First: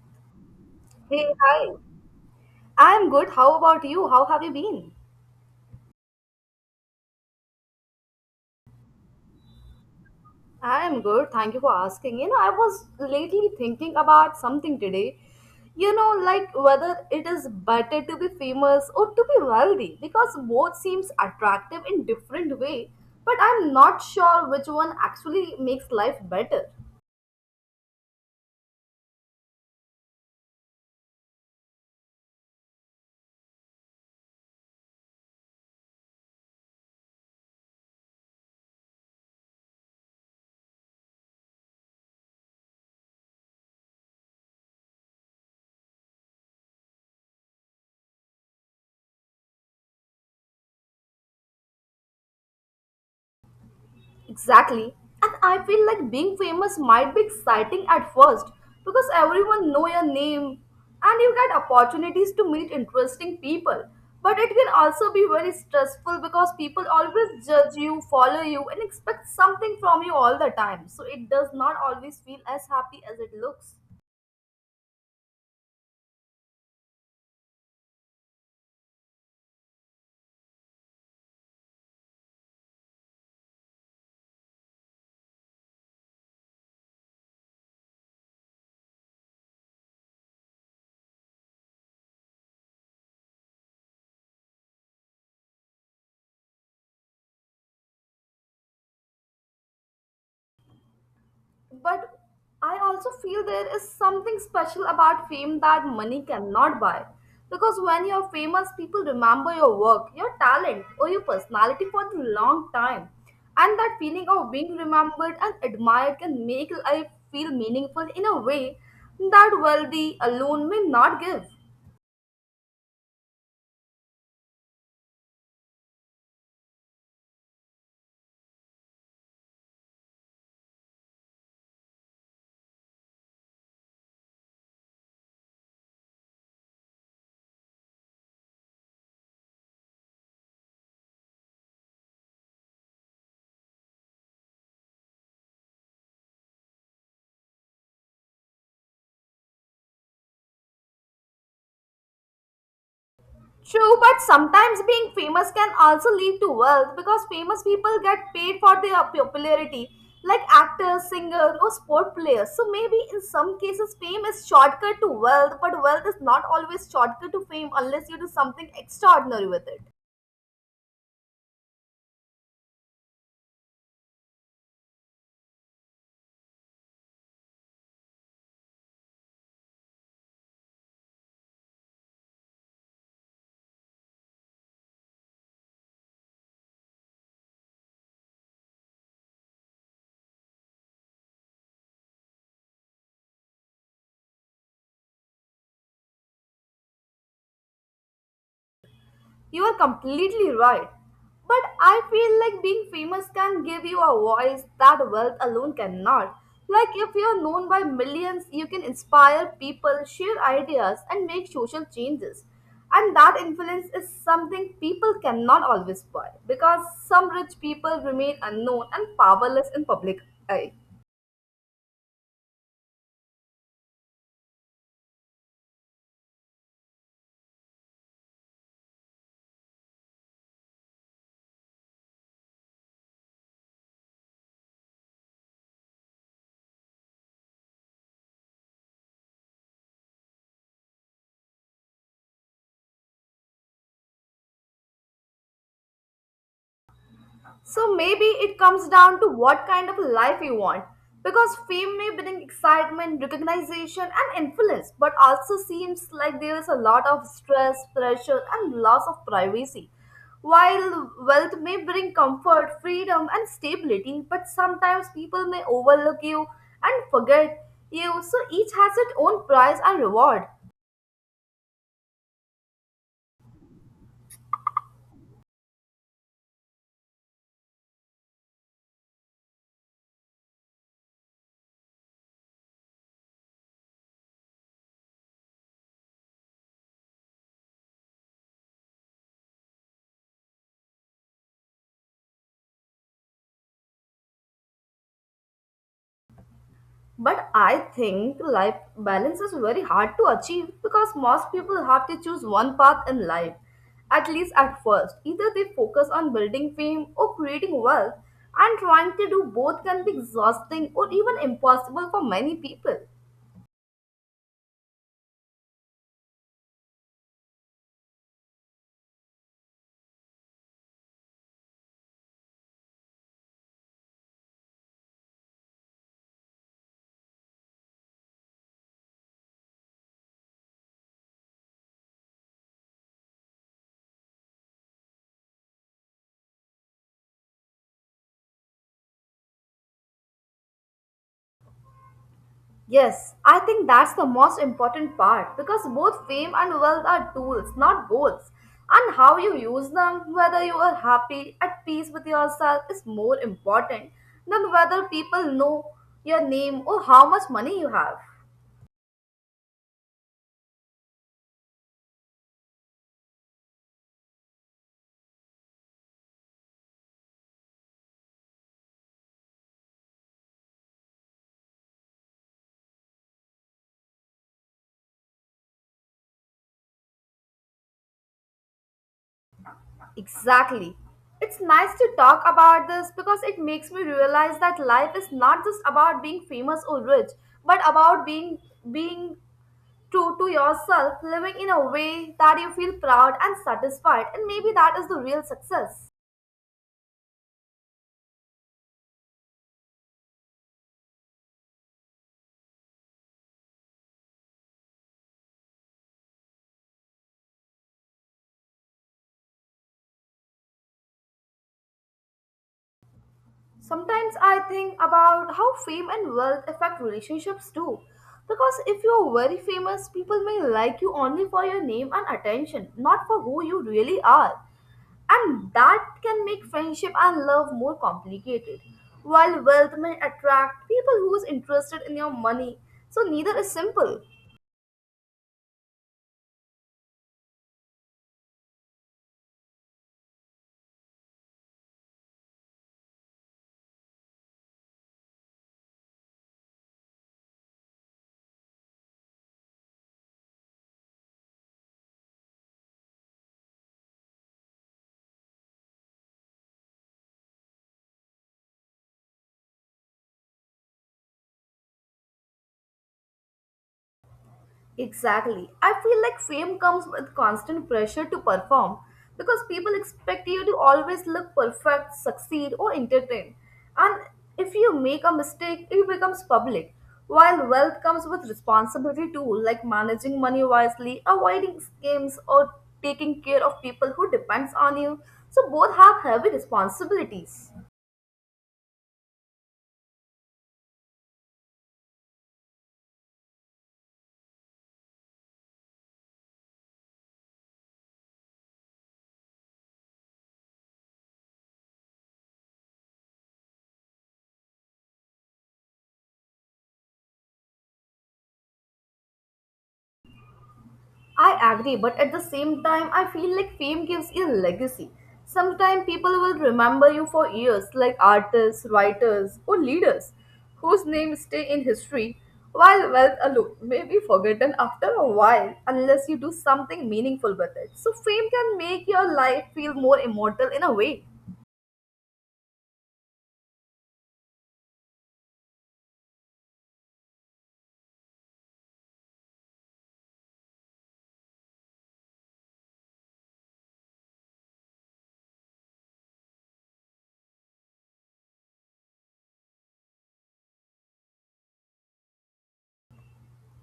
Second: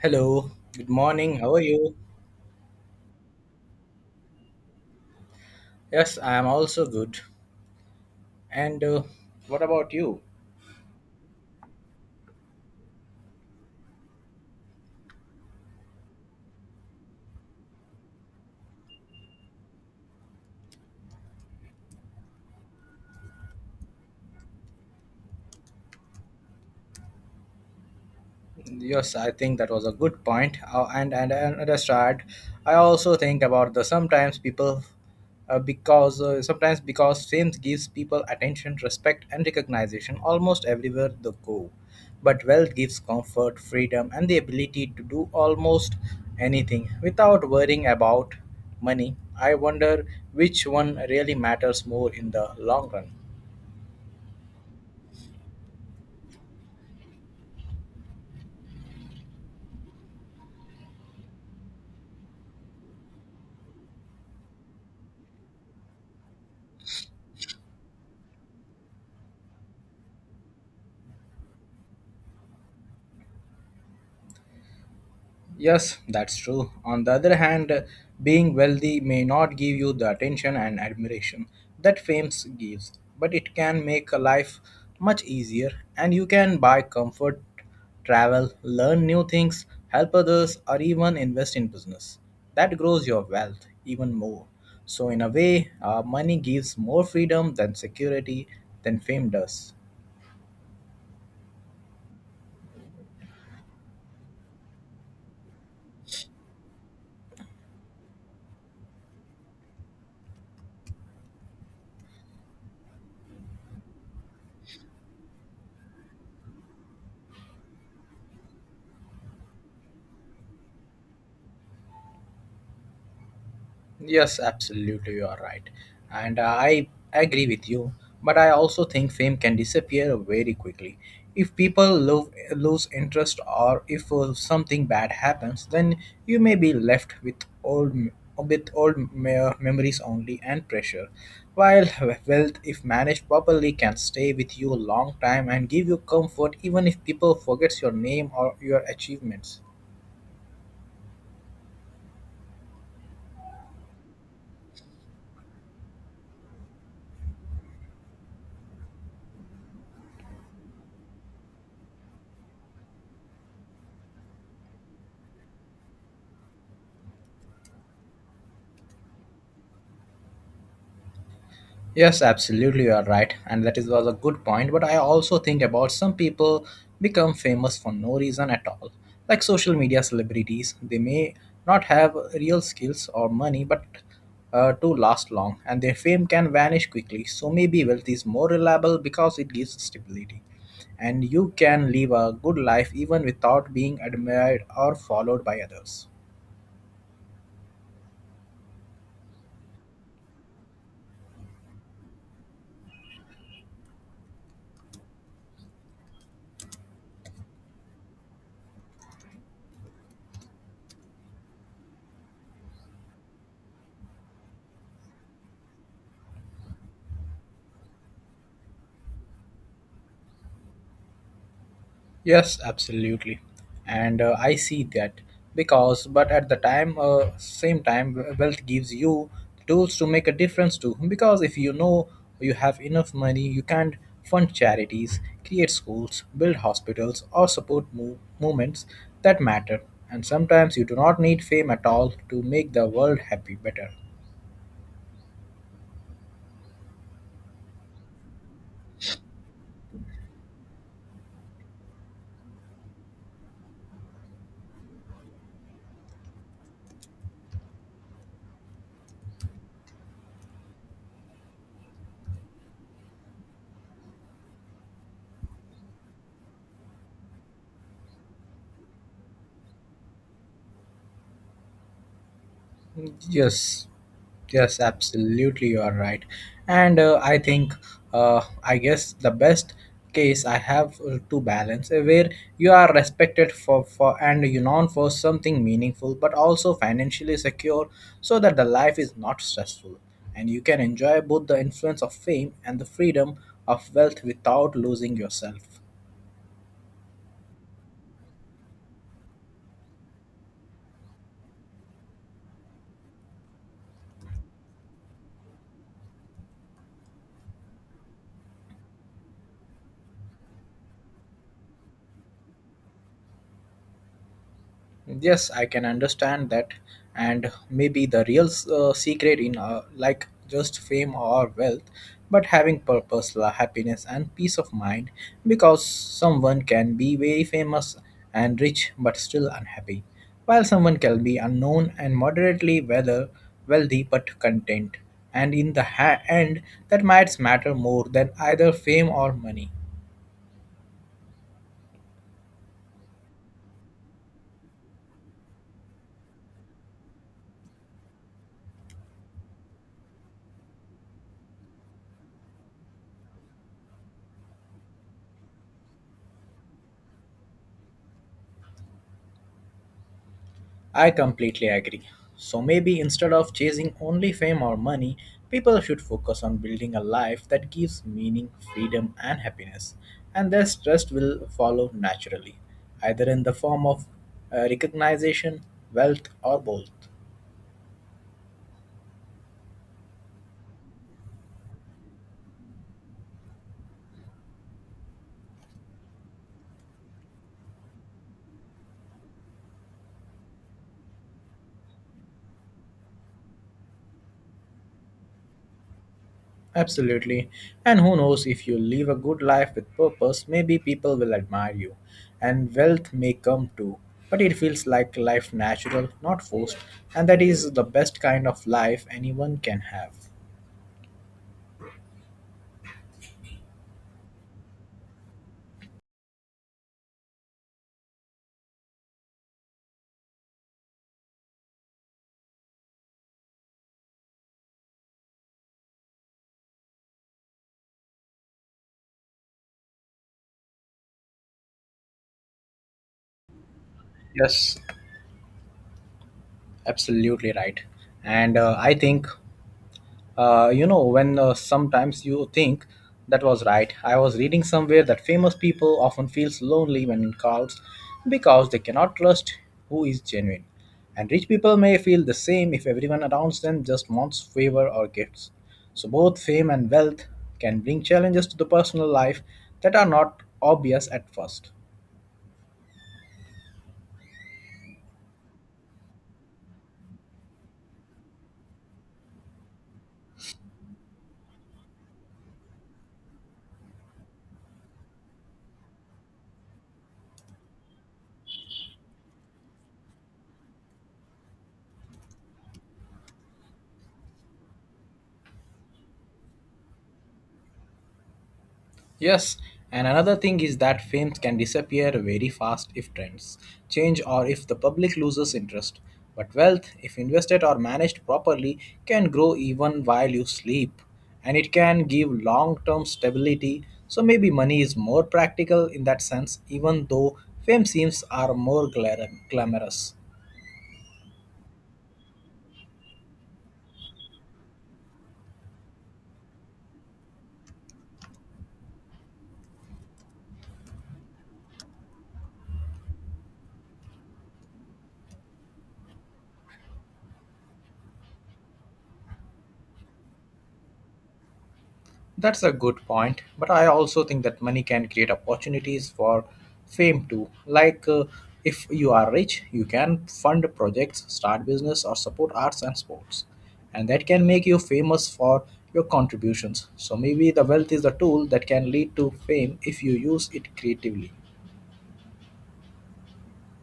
Hello, good Hey, morning. How are hi. you? I'm good. How about you? How have you been? Yes, I am also good. And what about you? I'm good. Thank you for asking. I was lately thinking about something today. Like whether it is better to be famous or to be wealthy because both seems attractive in different way, but I'm not sure which one actually makes life better. Yes, I think that was a good point. And that's right. I also think about the sometimes people, because sometimes because fame gives people attention, respect, and recognition almost everywhere they go, but wealth gives comfort, freedom, and the ability to do almost anything without worrying about money. I wonder which one really matters more in the long run. Exactly. And I feel like being famous might be exciting at first because everyone know your name and you get opportunities to meet interesting people. But it can also be very stressful because people always judge you, follow you and expect something from you all the time. So it does not always feel as happy as it looks. Yes, that's true. On the other hand, being wealthy may not give you the attention and admiration that fame gives, but it can make a life much easier and you can buy comfort, travel, learn new things, help others, or even invest in business. That grows your wealth even more. So, in a way, money gives more freedom than security than fame does. But I also feel there is something special about fame that money cannot buy. Because when you're famous, people remember your work, your talent, or your personality for the long time. And that feeling of being remembered and admired can make life feel meaningful in a way that wealthy alone may not give. Yes, absolutely, you are right, and I agree with you. But I also think fame can disappear very quickly. If people lose interest or if something bad happens, then you may be left with with memories only and pressure. While wealth, if managed properly, can stay with you a long time and give you comfort even if people forgets your name or your achievements. True, but sometimes being famous can also lead to wealth because famous people get paid for their popularity, like actors, singers, or sport players. So maybe in some cases, fame is shortcut to wealth, but wealth is not always shortcut to fame unless you do something extraordinary with it. Yes, absolutely, you are right, and that is was a good point. But I also think about some people become famous for no reason at all, like social media celebrities. They may not have real skills or money, but to last long, and their fame can vanish quickly. So maybe wealth is more reliable because it gives stability, and you can live a good life even without being admired or followed by others. You are completely right. But I feel like being famous can give you a voice that wealth alone cannot. Like, if you are known by millions, you can inspire people, share ideas, and make social changes. And that influence is something people cannot always buy because some rich people remain unknown and powerless in public eye. Yes, absolutely, and I see that because, but same time, wealth gives you tools to make a difference too. Because if you know you have enough money, you can fund charities, create schools, build hospitals, or support movements that matter. And sometimes you do not need fame at all to make the world happy better. So maybe it comes down to what kind of life you want. Because fame may bring excitement, recognition, and influence, but also seems like there is a lot of stress, pressure, and loss of privacy. While wealth may bring comfort, freedom, and stability, but sometimes people may overlook you and forget you, so each has its own price and reward. Yes, yes, absolutely, you are right. And I think, I guess the best case I have to balance where you are respected for and you known for something meaningful, but also financially secure, so that the life is not stressful, and you can enjoy both the influence of fame and the freedom of wealth without losing yourself. But I think life balance is very hard to achieve because most people have to choose one path in life, at least at first. Either they focus on building fame or creating wealth, and trying to do both can be exhausting or even impossible for many people. Yes, I can understand that, and maybe the real secret in like just fame or wealth, but having purpose, la- happiness, and peace of mind. Because someone can be very famous and rich but still unhappy, while someone can be unknown and moderately whether wealthy but content. And in the ha- end, that might matter more than either fame or money. Yes, I think that's the most important part because both fame and wealth are tools, not goals. And how you use them, whether you are happy, at peace with yourself, is more important than whether people know your name or how much money you have. I completely agree. So maybe instead of chasing only fame or money, people should focus on building a life that gives meaning, freedom, and happiness. And their trust will follow naturally, either in the form of recognition, wealth, or both. Exactly. It's nice to talk about this because it makes me realize that life is not just about being famous or rich, but about being true to yourself, living in a way that you feel proud and satisfied, and maybe that is the real success. Absolutely. And who knows if you live a good life with purpose, maybe people will admire you. And wealth may come too. But it feels like life natural, not forced. And that is the best kind of life anyone can have. Sometimes I think about how fame and wealth affect relationships too. Because if you are very famous, people may like you only for your name and attention, not for who you really are. And that can make friendship and love more complicated. While wealth may attract people who is interested in your money, so neither is simple. Yes, absolutely right. And I think you know, when sometimes you think that was right. I was reading somewhere that famous people often feels lonely when in crowds because they cannot trust who is genuine. And rich people may feel the same if everyone around them just wants favor or gifts. So both fame and wealth can bring challenges to the personal life that are not obvious at first. Exactly. I feel like fame comes with constant pressure to perform because people expect you to always look perfect, succeed, or entertain. And if you make a mistake, it becomes public. While wealth comes with responsibility too, like managing money wisely, avoiding scams, or taking care of people who depends on you. So both have heavy responsibilities. Yes, and another thing is that fame can disappear very fast if trends change or if the public loses interest. But wealth, if invested or managed properly, can grow even while you sleep. And it can give long term stability. So maybe money is more practical in that sense, even though fame seems are more glamorous. I agree, but at the same time, I feel like fame gives you a legacy. Sometimes people will remember you for years, like artists, writers, or leaders whose names stay in history, while wealth alone may be forgotten after a while unless you do something meaningful with it. So, fame can make your life feel more immortal in a way. That's a good point, but I also think that money can create opportunities for fame too. Like if you are rich, you can fund projects, start business or support arts and sports. And that can make you famous for your contributions. So maybe the wealth is the tool that can lead to fame if you use it creatively.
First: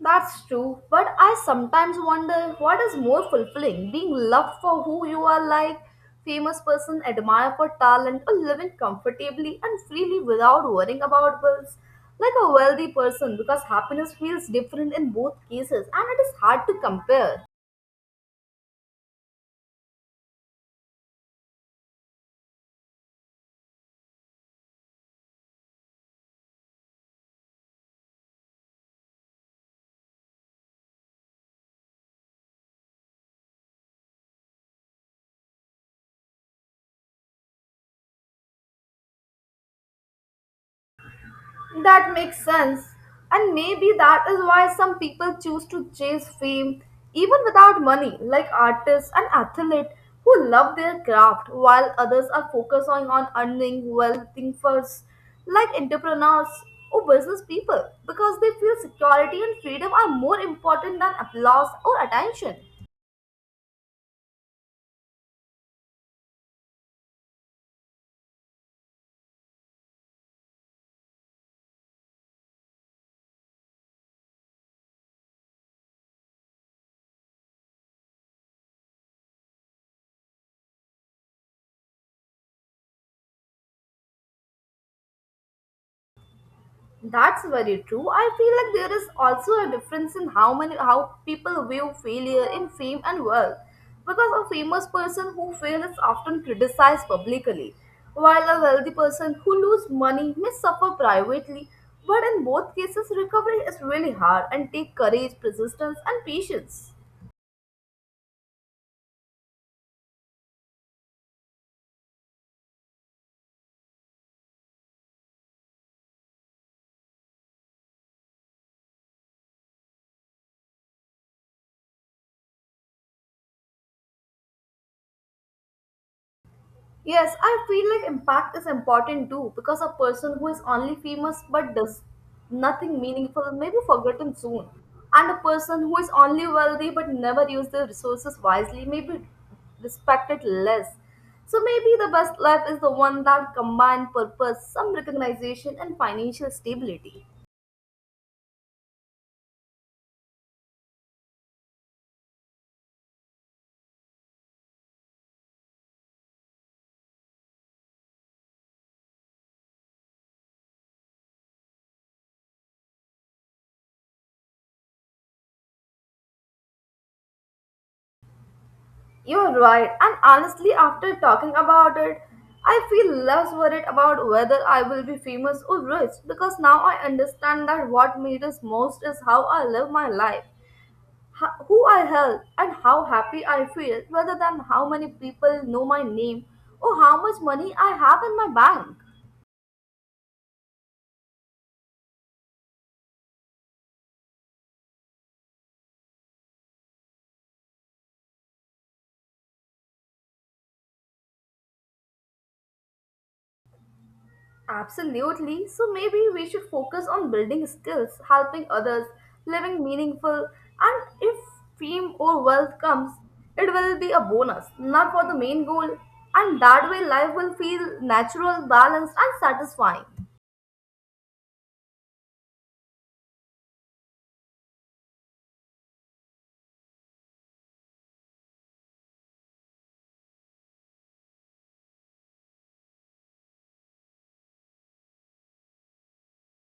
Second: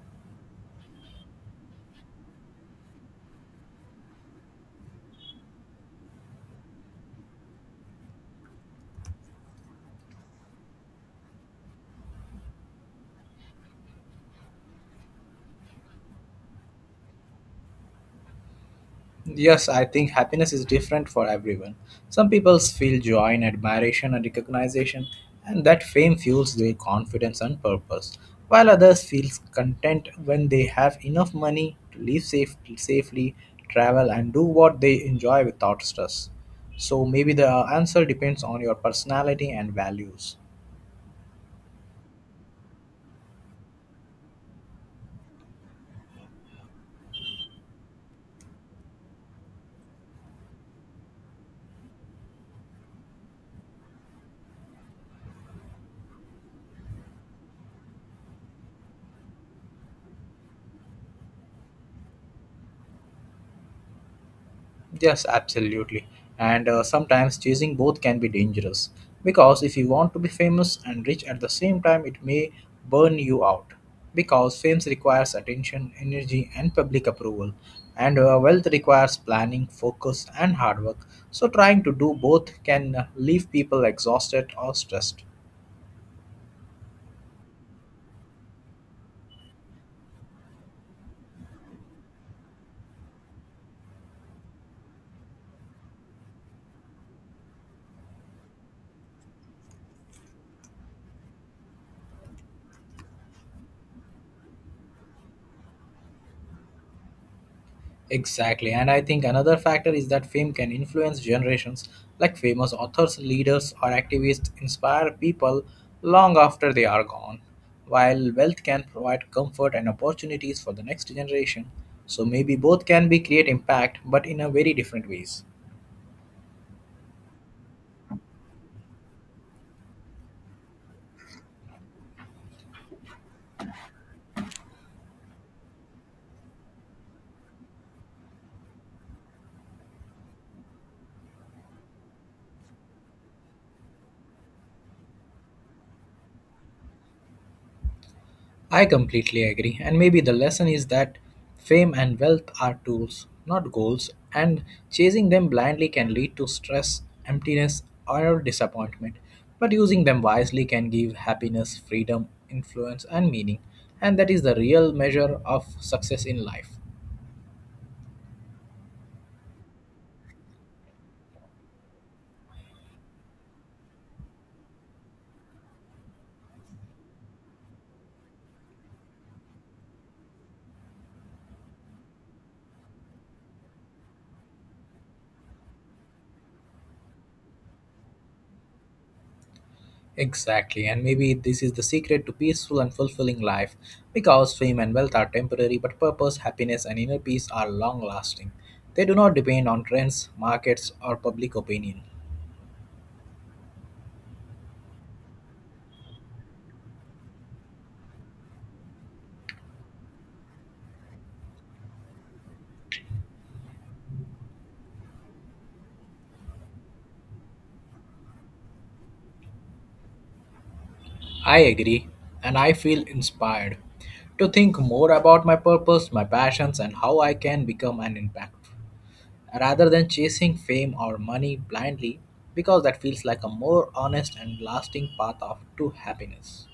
That's true, but I sometimes wonder what is more fulfilling being loved for who you are like, famous person, admired for talent, or living comfortably and freely without worrying about bills, like a wealthy person, because happiness feels different in both cases and it is hard to compare. Yes, I think happiness is different for everyone. Some people feel joy in admiration and recognition, and that fame fuels their confidence and purpose, while others feel content when they have enough money to live safely, travel, and do what they enjoy without stress. So maybe the answer depends on your personality and values. That makes sense. And maybe that is why some people choose to chase fame even without money, like artists and athletes who love their craft while others are focusing on earning wealthy first, like entrepreneurs or business people, because they feel security and freedom are more important than applause or attention. Yes, absolutely. And sometimes chasing both can be dangerous because if you want to be famous and rich at the same time, it may burn you out because fame requires attention, energy, and public approval, and wealth requires planning, focus, and hard work. So, trying to do both can leave people exhausted or stressed. That's very true. I feel like there is also a difference in how many how people view failure in fame and wealth. Because a famous person who fails is often criticized publicly, while a wealthy person who loses money may suffer privately. But in both cases, recovery is really hard and take courage, persistence, and patience. Exactly, and I think another factor is that fame can influence generations, like famous authors, leaders, or activists inspire people long after they are gone, while wealth can provide comfort and opportunities for the next generation. So maybe both can be create impact, but in a very different ways. Yes, I feel like impact is important too because a person who is only famous but does nothing meaningful may be forgotten soon. And a person who is only wealthy but never uses their resources wisely may be respected less. So maybe the best life is the one that combines purpose, some recognition, and financial stability. I completely agree. And maybe the lesson is that fame and wealth are tools, not goals, and chasing them blindly can lead to stress, emptiness, or disappointment. But using them wisely can give happiness, freedom, influence, and meaning. And that is the real measure of success in life. You're right, and honestly, after talking about it, I feel less worried about whether I will be famous or rich because now I understand that what matters most is how I live my life, who I help, and how happy I feel rather than how many people know my name or how much money I have in my bank. Exactly, and maybe this is the secret to peaceful and fulfilling life because fame and wealth are temporary, but purpose, happiness, and inner peace are long lasting. They do not depend on trends, markets, or public opinion. Absolutely. So maybe we should focus on building skills, helping others, living meaningful, and if fame or wealth comes, it will be a bonus, not for the main goal. And that way, life will feel natural, balanced, and satisfying. I agree, and I feel inspired to think more about my purpose, my passions, and how I can become an impact rather than chasing fame or money blindly because that feels like a more honest and lasting path of, to happiness.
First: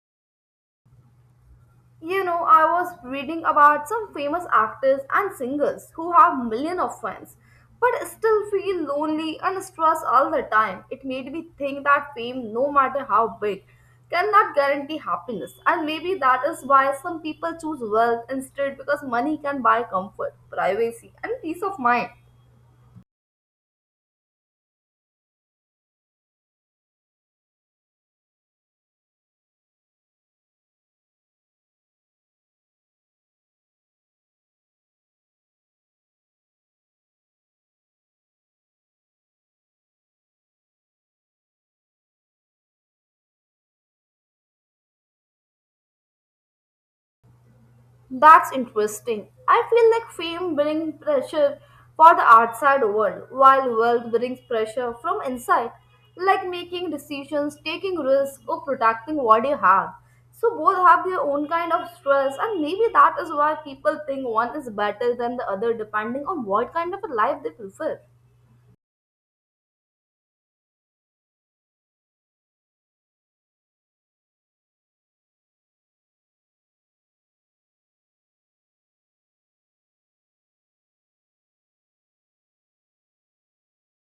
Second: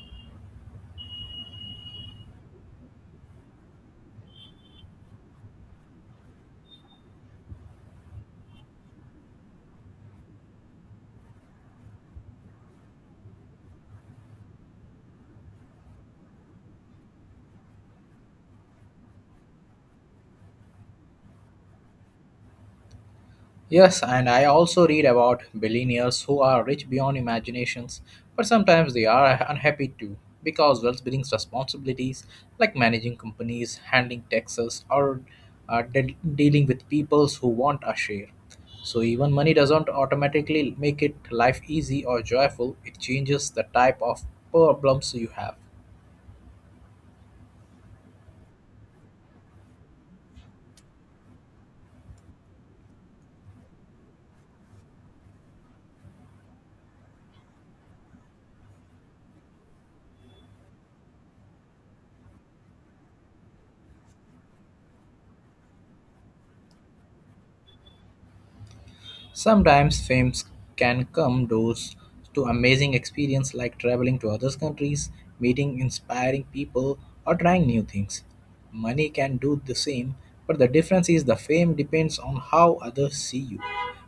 You know, I was reading about some famous actors and singers who have millions of fans, but still feel lonely and stressed all the time. It made me think that fame, no matter how big, cannot guarantee happiness. And maybe that is why some people choose wealth instead because money can buy comfort, privacy, and peace of mind. Yes, and I also read about billionaires who are rich beyond imaginations, but sometimes they are unhappy too because wealth brings responsibilities like managing companies, handling taxes, or dealing with peoples who want a share. So even money doesn't automatically make it life easy or joyful. It changes the type of problems you have. That's interesting. I feel like fame brings pressure for the outside world, while wealth brings pressure from inside, like making decisions, taking risks, or protecting what you have. So both have their own kind of stress, and maybe that is why people think one is better than the other, depending on what kind of a life they prefer. Sometimes fame can come doors to amazing experience like traveling to other countries, meeting inspiring people, or trying new things. Money can do the same, but the difference is the fame depends on how others see you,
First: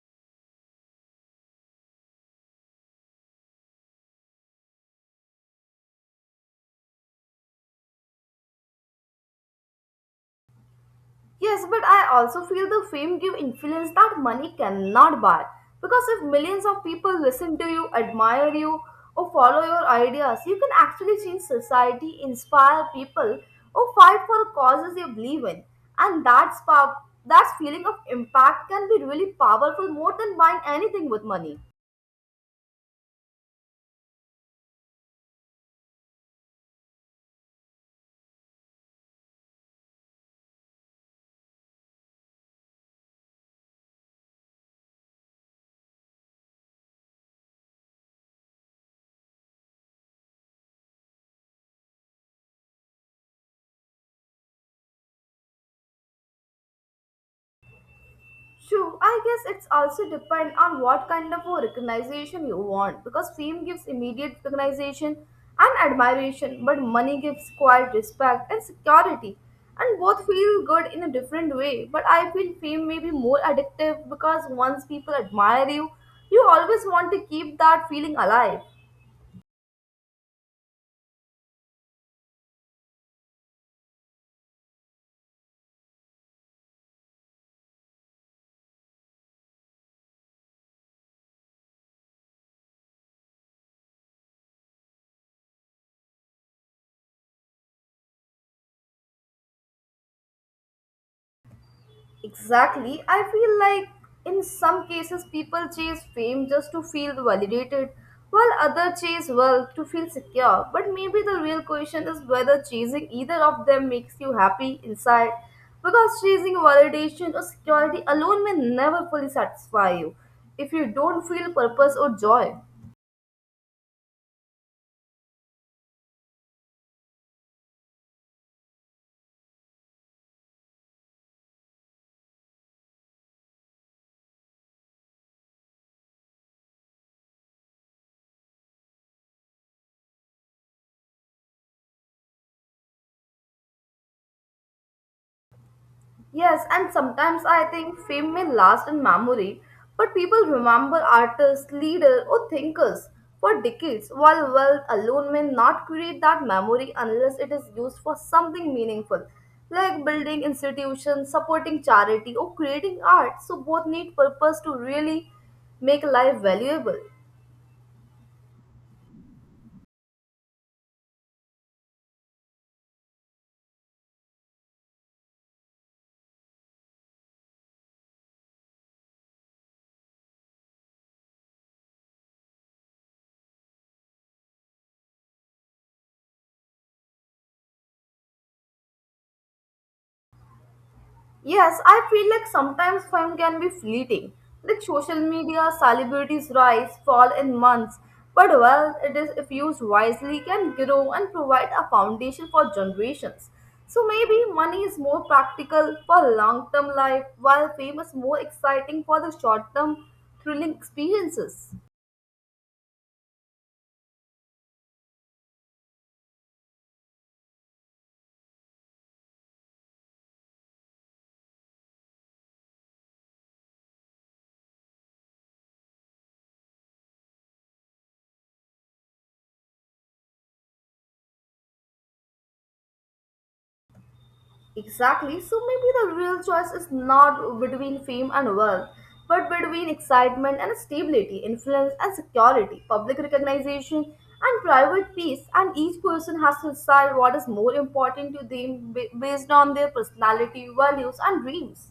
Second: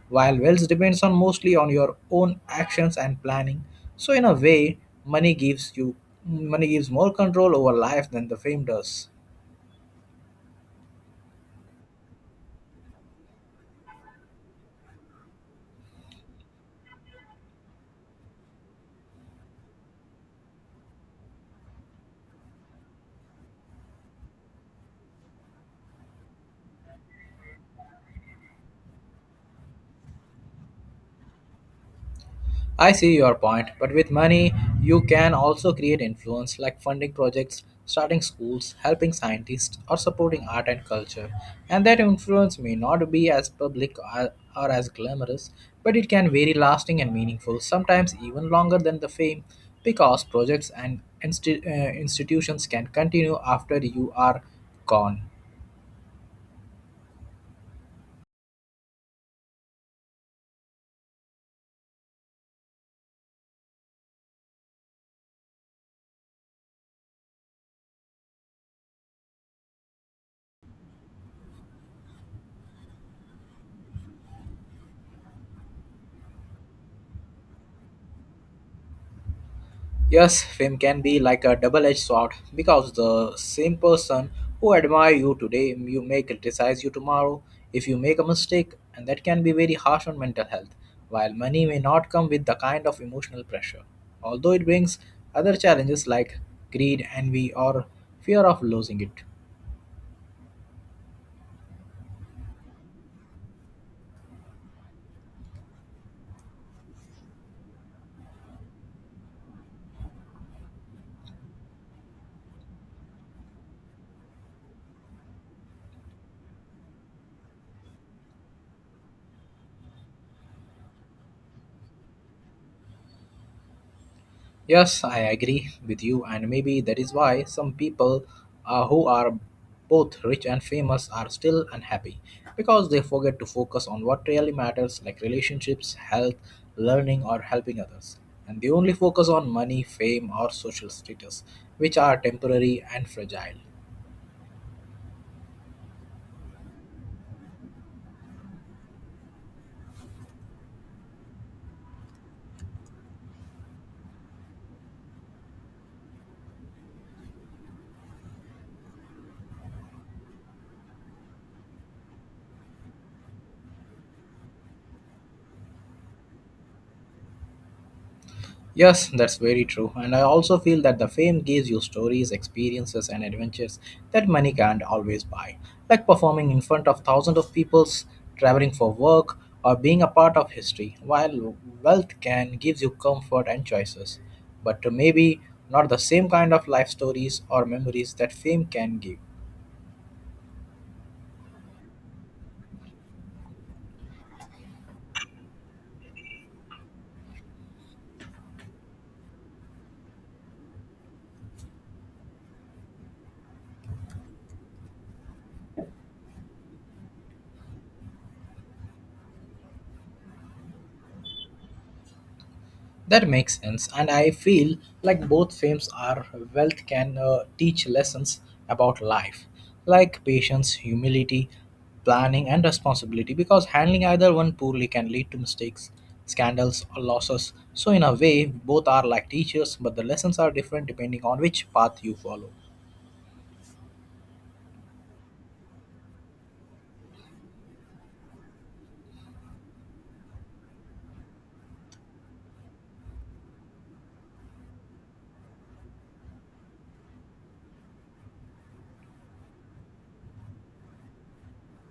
while wealth depends on mostly on your own actions and planning. So in a way, money gives more control over life than the fame does. Yes, but I also feel the fame give influence that money cannot buy. Because if millions of people listen to you, admire you, or follow your ideas, you can actually change society, inspire people, or fight for causes you believe in. And that feeling of impact can be really powerful more than buying anything with money. I see your point, but with money, you can also create influence like funding projects, starting schools, helping scientists, or supporting art and culture. And that influence may not be as public or as glamorous, but it can very lasting and meaningful, sometimes even longer than the fame, because projects and institutions can continue after you are gone. True, I guess it's also depend on what kind of a recognition you want because fame gives immediate recognition and admiration, but money gives quiet respect and security, and both feel good in a different way. But I feel fame may be more addictive because once people admire you, you always want to keep that feeling alive. Yes, fame can be like a double edged sword because the same person who admire you today you may criticize you tomorrow if you make a mistake and that can be very harsh on mental health while money may not come with the kind of emotional pressure although it brings other challenges like greed envy or fear of losing it. Exactly. I feel like in some cases people chase fame just to feel validated, while others chase wealth to feel secure. But maybe the real question is whether chasing either of them makes you happy inside, because chasing validation or security alone may never fully satisfy you if you don't feel purpose or joy. Yes, I agree with you, and maybe that is why some people who are both rich and famous are still unhappy because they forget to focus on what really matters, like relationships, health, learning, or helping others. And they only focus on money, fame, or social status, which are temporary and fragile. Yes, and sometimes I think fame may last in memory, but people remember artists, leaders, or thinkers for decades, while wealth alone may not create that memory unless it is used for something meaningful, like building institutions, supporting charity, or creating art. So, both need purpose to really make life valuable. Yes, that's very true. And I also feel that the fame gives you stories, experiences, and adventures that money can't always buy. Like performing in front of thousands of people, traveling for work, or being a part of history. While wealth can gives you comfort and choices, but maybe not the same kind of life stories or memories that fame can give. Yes, I feel like sometimes fame can be fleeting. Like social media, celebrities rise, fall in months, but well, it is if used wisely can grow and provide a foundation for generations. So maybe money is more practical for long-term life, while fame is more exciting for the short-term thrilling experiences. That makes sense, and I feel like both films are wealth can teach lessons about life, like patience, humility, planning, and responsibility. Because handling either one poorly can lead to mistakes, scandals, or losses. So, in a way, both are like teachers, but the lessons are different depending on which path you follow. Exactly. So maybe the real choice is not between fame and wealth, but between excitement and stability, influence and security, public recognition and private peace. And each person has to decide what is more important to them based on their personality, values, and dreams.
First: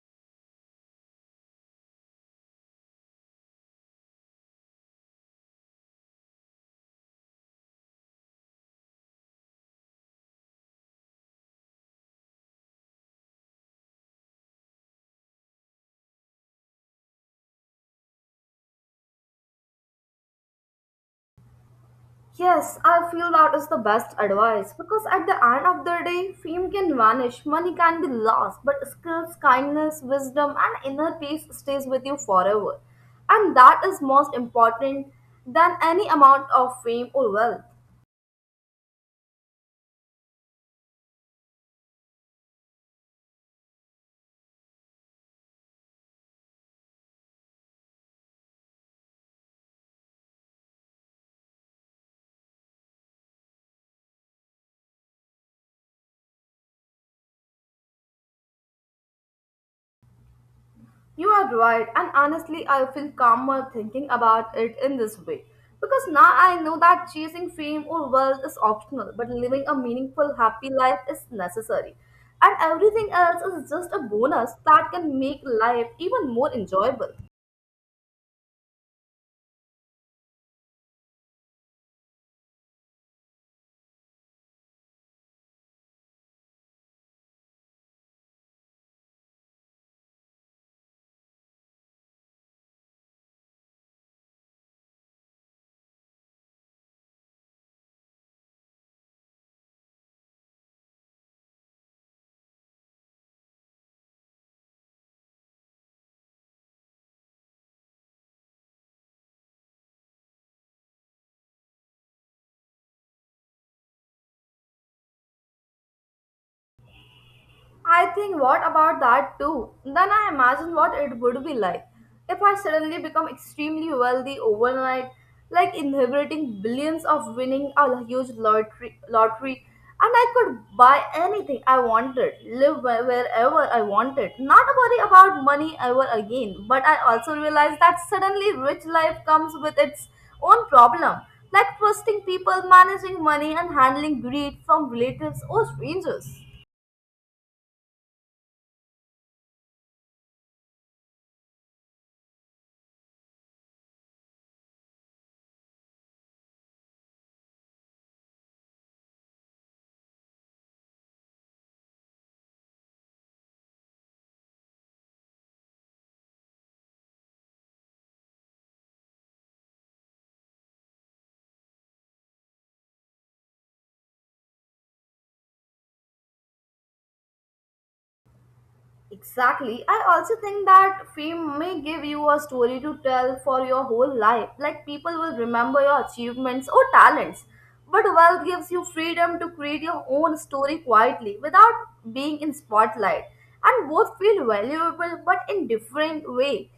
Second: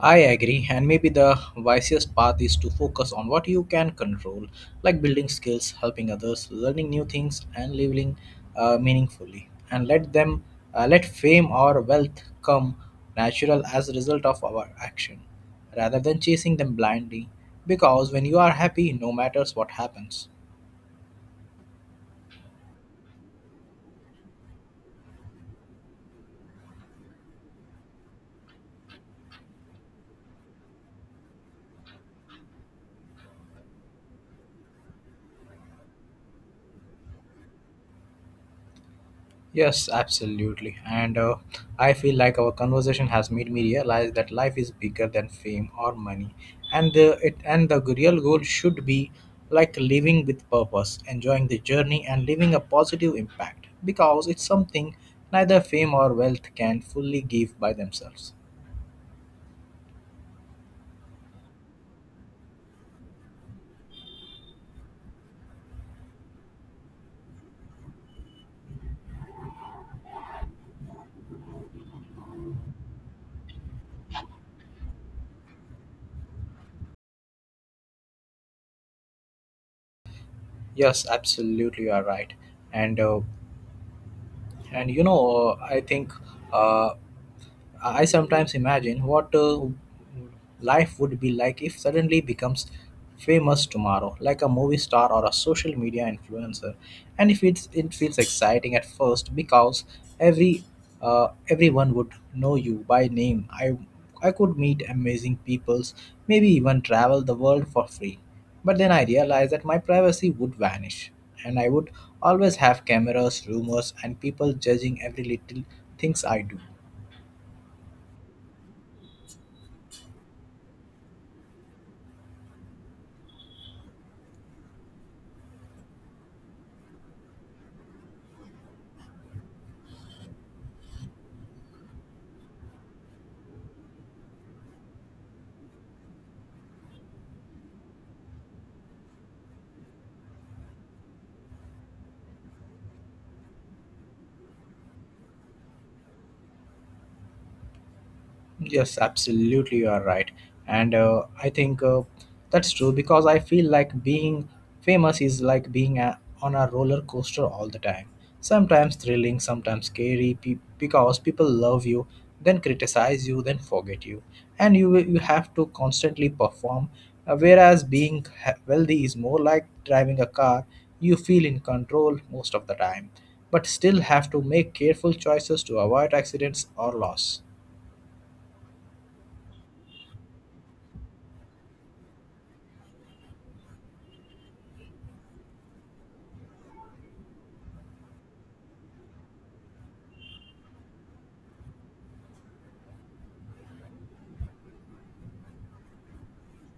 I agree, and maybe the wisest path is to focus on what you can control, like building skills, helping others, learning new things, and living meaningfully. And let fame or wealth come natural as a result of our action, rather than chasing them blindly. Because when you are happy, no matters what happens. Yes, I feel that is the best advice because at the end of the day, fame can vanish, money can be lost, but skills, kindness, wisdom, and inner peace stays with you forever. And that is most important than any amount of fame or wealth. Yes, absolutely. And I feel like our conversation has made me realize that life is bigger than fame or money, and the it and the real goal should be like living with purpose, enjoying the journey, and leaving a positive impact. Because it's something neither fame or wealth can fully give by themselves. You are right, and honestly, I feel calmer thinking about it in this way. Because now I know that chasing fame or wealth is optional, but living a meaningful, happy life is necessary. And everything else is just a bonus that can make life even more enjoyable. Yes, absolutely, you are right. And uh, and you know, I think. Uh, I sometimes imagine what life would be like if suddenly becomes famous tomorrow, like a movie star or a social media influencer. And if it's, it feels exciting at first because every everyone would know you by name. I could meet amazing peoples, maybe even travel the world for free. But then I realized that my privacy would vanish, and I would always have cameras, rumors, and people judging every little things I do. I think what about that too? Then I imagine what it would be like if I suddenly become extremely wealthy overnight, like inheriting billions of winning a huge lottery, and I could buy anything I wanted, live wherever I wanted, not worry about money ever again. But I also realized that suddenly rich life comes with its own problem, like trusting people, managing money, and handling greed from relatives or strangers. Yes, absolutely, you are right. And I think That's true because I feel like being famous is like on a roller coaster all the time. Sometimes thrilling, sometimes scary, because people love you, then criticize you, then forget you. And you have to constantly perform. Whereas being wealthy is more like driving a car, you feel in control most of the time, but still have to make careful choices to avoid accidents or loss. Exactly. I also think that fame may give you a story to tell for your whole life. Like people will remember your achievements or talents. But wealth gives you freedom to create your own story quietly without being in spotlight. And both feel valuable but in different way.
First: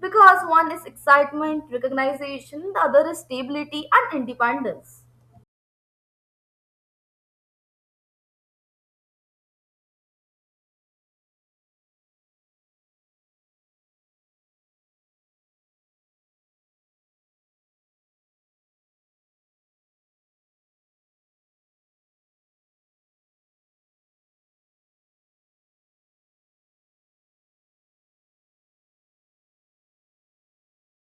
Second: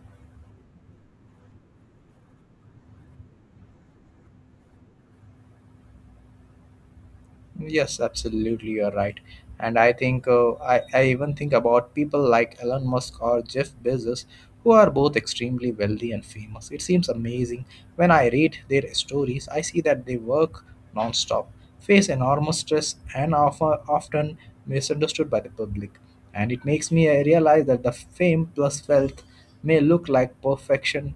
Because one is excitement, recognition, the other is stability and independence. Yes, absolutely, you're right. And I even think about people like Elon Musk or Jeff Bezos, who are both extremely wealthy and famous. It seems amazing. When I read their stories, I see that they work nonstop, face enormous stress, and are often misunderstood by the public. And it makes me realize that the fame plus wealth may look like perfection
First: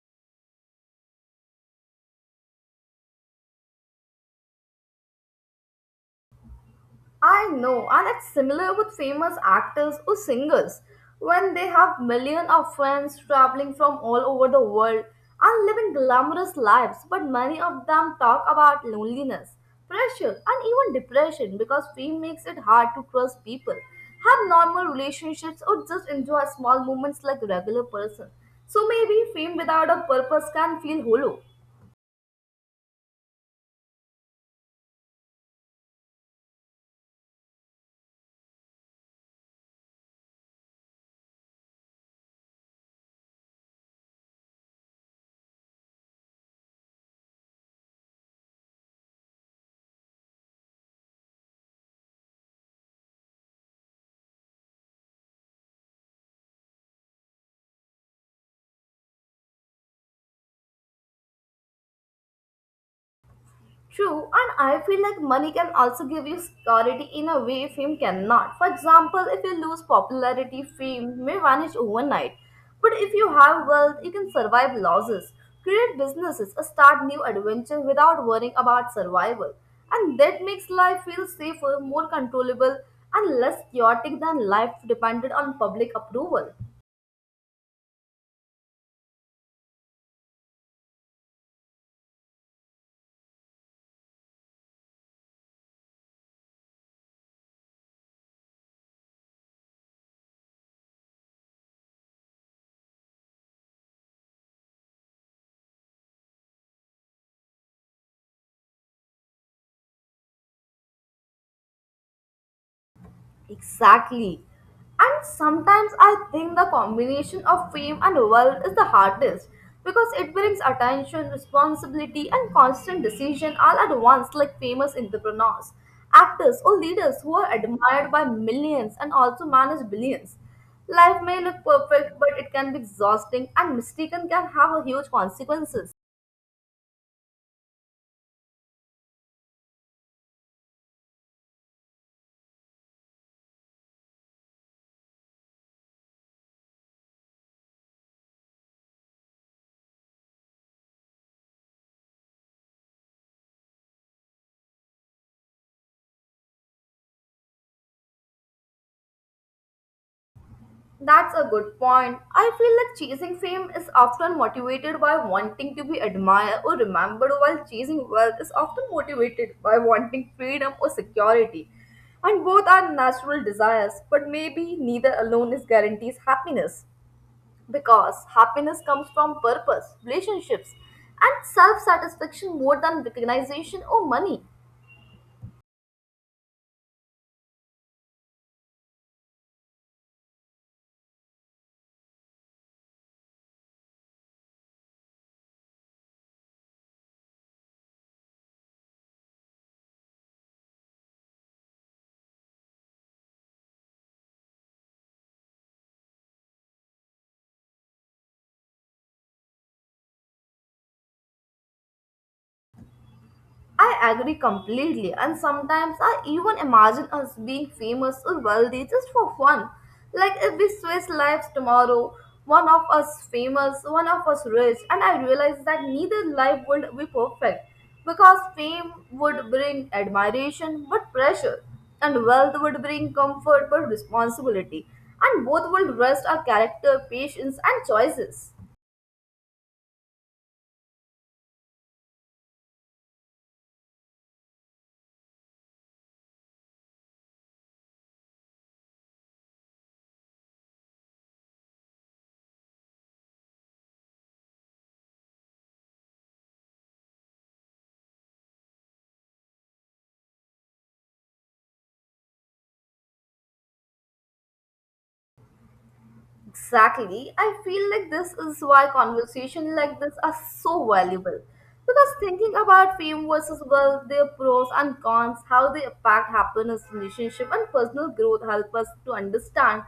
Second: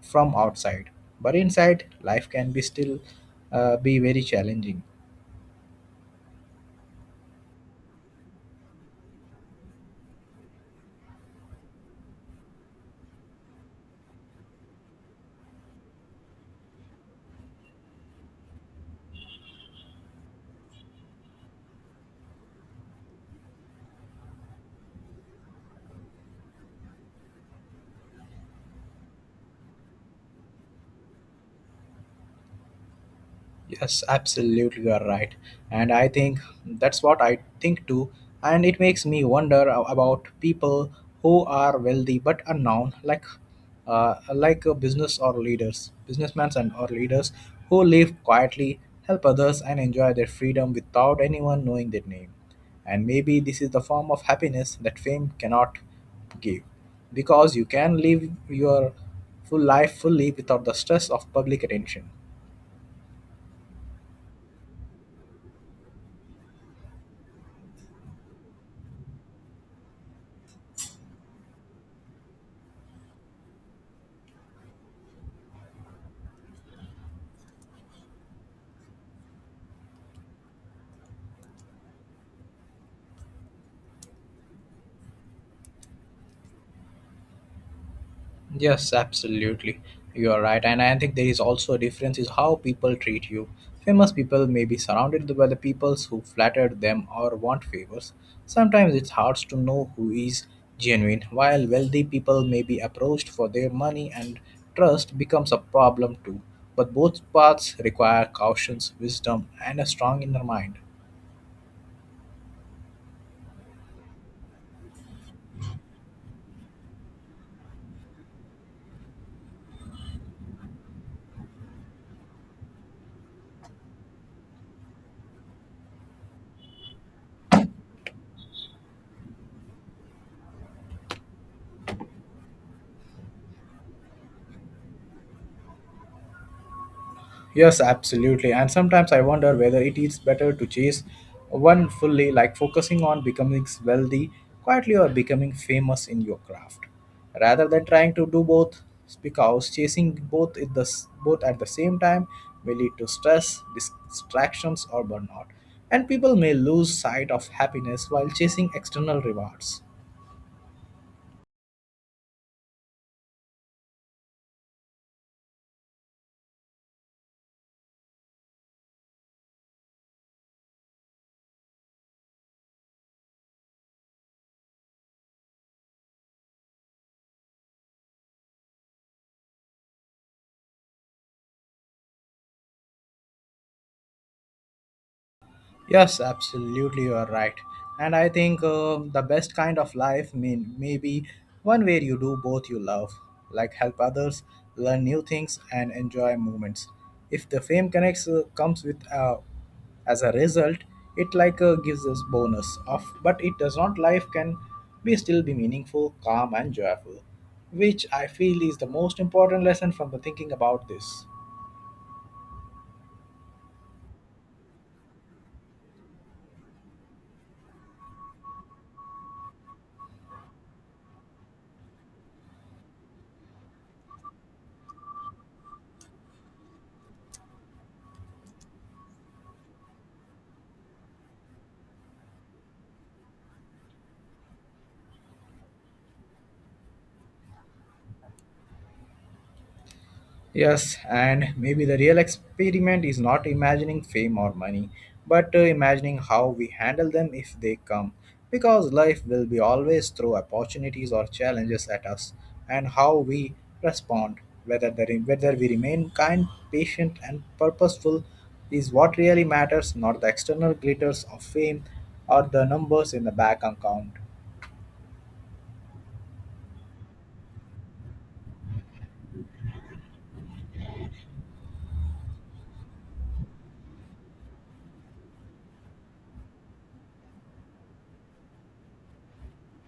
from outside, but inside, life can be still be very challenging. I know, and it's similar with famous actors or singers when they have millions of fans traveling from all over the world and living glamorous lives, but many of them talk about loneliness, pressure, and even depression because fame makes it hard to trust people, have normal relationships, or just enjoy small moments like regular person. So maybe fame without a purpose can feel hollow. Yes, absolutely, you are right. And I think that's what I think too. And it makes me wonder about people who are wealthy but unknown, like businessmen and or leaders who live quietly, help others, and enjoy their freedom without anyone knowing their name. And maybe this is the form of happiness that fame cannot give, because you can live your full life fully without the stress of public attention. True, and I feel like money can also give you security in a way fame cannot. For example, if you lose popularity, fame may vanish overnight. But if you have wealth, you can survive losses, create businesses, or start new adventures without worrying about survival. And that makes life feel safer, more controllable, and less chaotic than life depended on public approval. Yes, absolutely. You are right. And I think there is also a difference is how people treat you. Famous people may be surrounded by the people who flatter them or want favors. Sometimes it's hard to know who is genuine, while wealthy people may be approached for their money and trust becomes a problem too. But both paths require cautions, wisdom, and a strong inner mind. Exactly. And sometimes I think the combination of fame and wealth is the hardest because it brings attention, responsibility, and constant decision all at once, like famous entrepreneurs, actors, or leaders who are admired by millions and also manage billions. Life may look perfect, but it can be exhausting, and mistaken can have huge consequences. Yes, absolutely. And sometimes I wonder whether it is better to chase one fully, like focusing on becoming wealthy quietly or becoming famous in your craft, rather than trying to do both. Because chasing both at the same time may lead to stress, distractions, or burnout, and people may lose sight of happiness while chasing external rewards. That's a good point. I feel like chasing fame is often motivated by wanting to be admired or remembered, while chasing wealth is often motivated by wanting freedom or security. And both are natural desires, but maybe neither alone is guarantees happiness. Because happiness comes from purpose, relationships, and self satisfaction more than recognition or money. Yes, absolutely, you are right. And I think The best kind of life mean maybe one where you do both you love, like help others, learn new things, and enjoy moments. If the fame connects comes with as a result, it gives us bonus of, but it does not. Life can be still be meaningful, calm, and joyful, which I feel is the most important lesson from the thinking about this. I agree completely, and sometimes I even imagine us being famous or wealthy just for fun. Like if we switch lives tomorrow, one of us famous, one of us rich, and I realize that neither life would be perfect because fame would bring admiration but pressure, and wealth would bring comfort but responsibility, and both would rest our character, patience, and choices. Yes, and maybe the real experiment is not imagining fame or money, but imagining how we handle them if they come. Because life will be always throw opportunities or challenges at us, and how we respond, whether we remain kind, patient, and purposeful, is what really matters, not the external glitters of fame or the numbers in the bank account. Exactly. I feel like this is why conversations like this are so valuable. Because thinking about fame versus wealth, their pros and cons, how they impact happiness, relationship, and personal growth help us to understand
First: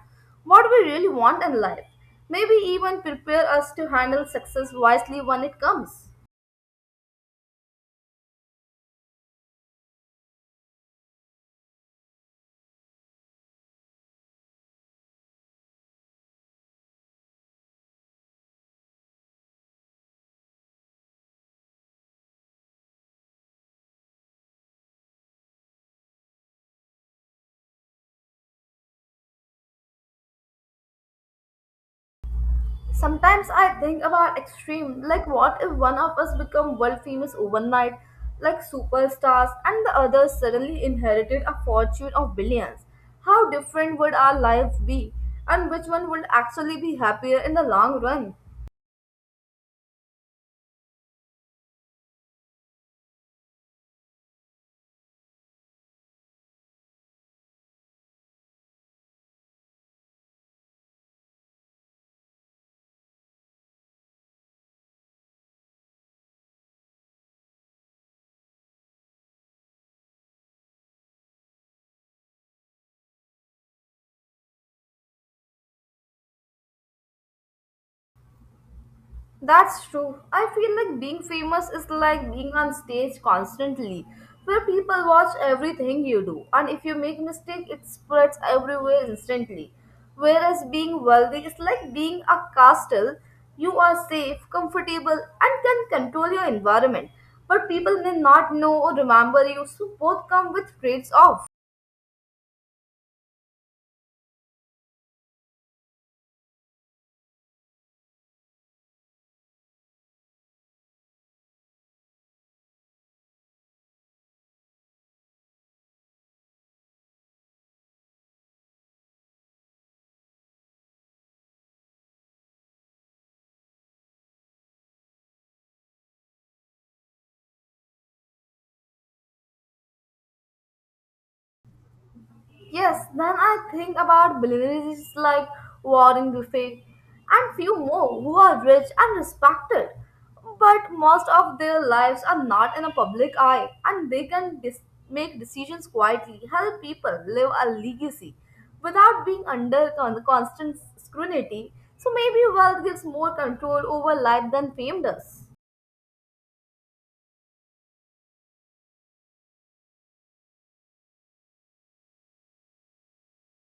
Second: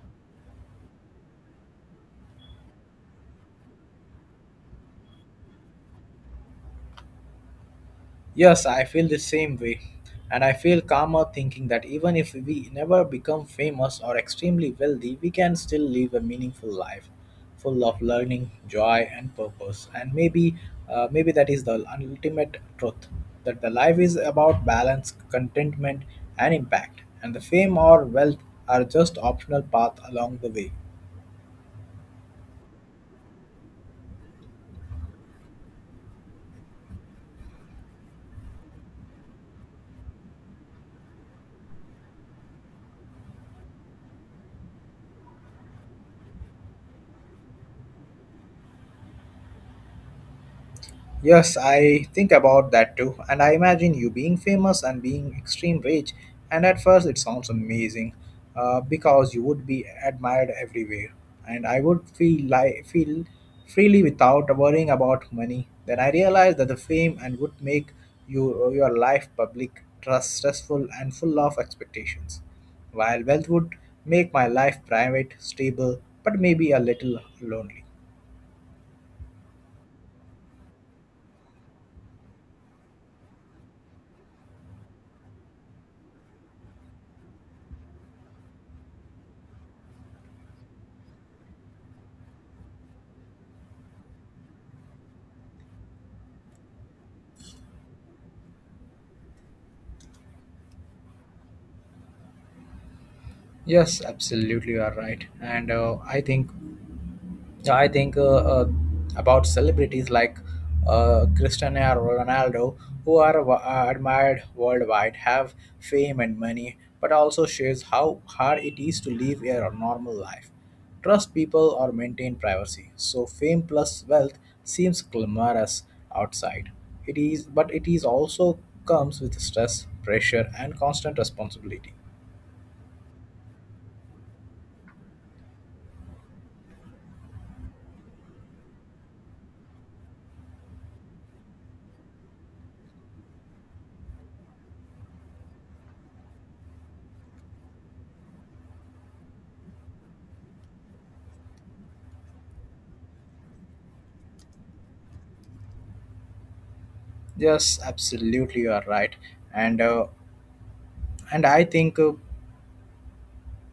what we really want in life. Maybe even prepare us to handle success wisely when it comes. Yes, I feel the same way. And I feel calmer thinking that even if we never become famous or extremely wealthy, we can still live a meaningful life full of learning, joy, and purpose. And maybe that is the ultimate truth that the life is about balance, contentment, and impact. And the fame or wealth are just optional path along the way. Sometimes I think about extreme, like what if one of us become world famous overnight, like superstars, and the other suddenly inherited a fortune of billions? How different would our lives be, and which one would actually be happier in the long run? Yes, I think about that too. And I imagine you being famous and being extreme rich. And at first, it sounds amazing because you would be admired everywhere. And I would feel freely without worrying about money. Then I realized that the fame and would make you your life public, trust, stressful, and full of expectations. While wealth would make my life private, stable, but maybe a little lonely. That's true. I feel like being famous is like being on stage constantly, where people watch everything you do, and if you make mistake, it spreads everywhere instantly. Whereas being wealthy is like being a castle. You are safe, comfortable, and can control your environment, but people may not know or remember you, so both come with trades off. Yes, absolutely, you are right. And I think about celebrities like Cristiano Ronaldo, who are admired worldwide, have fame and money, but also shows how hard it is to live a normal life, trust people, or maintain privacy. So fame plus wealth seems glamorous outside. It is, but it is also comes with stress, pressure, and constant responsibility. Yes, then I think about billionaires like Warren Buffett and few more who are rich and respected, but most of their lives are not in the public eye and they can make decisions quietly, help people live a legacy without being under constant scrutiny. So maybe wealth gives more control over life than fame does. Yes, absolutely, you are right, and uh, and I think